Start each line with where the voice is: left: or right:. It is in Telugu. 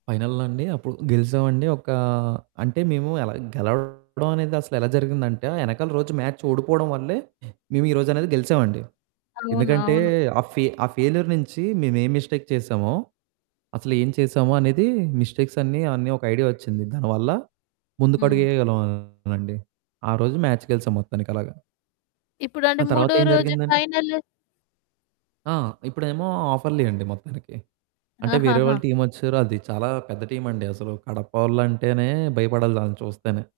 right: ఫైనల్లో అండి అప్పుడు గెలిసామండి. ఒక్కా అంటే మేము ఎలా గెలవవడం అనేది అసలెలా జరిగిందంటే ఆ ఎనకాల రోజు మ్యాచ్ ఓడిపోవడం వల్లే మేమీరోజనేది గెలిసామండి.
left: అవును.
right: ఎందుకంటే
left: అవును.
right: ఆ ఫె ఆ ఫెయిల్యూర్ నించి మేమేం మిస్టేక్ చేసామో. అసలేం చేసామొ అనేది మిస్టేక్సన్నీ అన్నీ ఒక ఐడియా ఒచ్చింది. దానివల్ల.
left: హ్మ్.
right: ముందుకడుగేయగలమండి. ఆ రోజు మ్యాచ్ గెలిసాం మొత్తానికలాగా.
left: ఇప్పుడంటే
right: ఆ
left: మూడో
right: తర్వాతేం
left: రోజు
right: జరిగిందండి?
left: ఫైనలు.
right: ఆ! ఇప్పుడేమో ఆఫర్లీ అండి మొత్తానికి. అంటే వేరే వాళ్ళ
left: ఆహాహా!
right: టీమ్ ఒచ్చేసారు అది చాలా పెద్ద టీమండి అసలు కడపవొళ్ళంటేనే భయపడాలి ఆళ్ళని చూస్తేనే.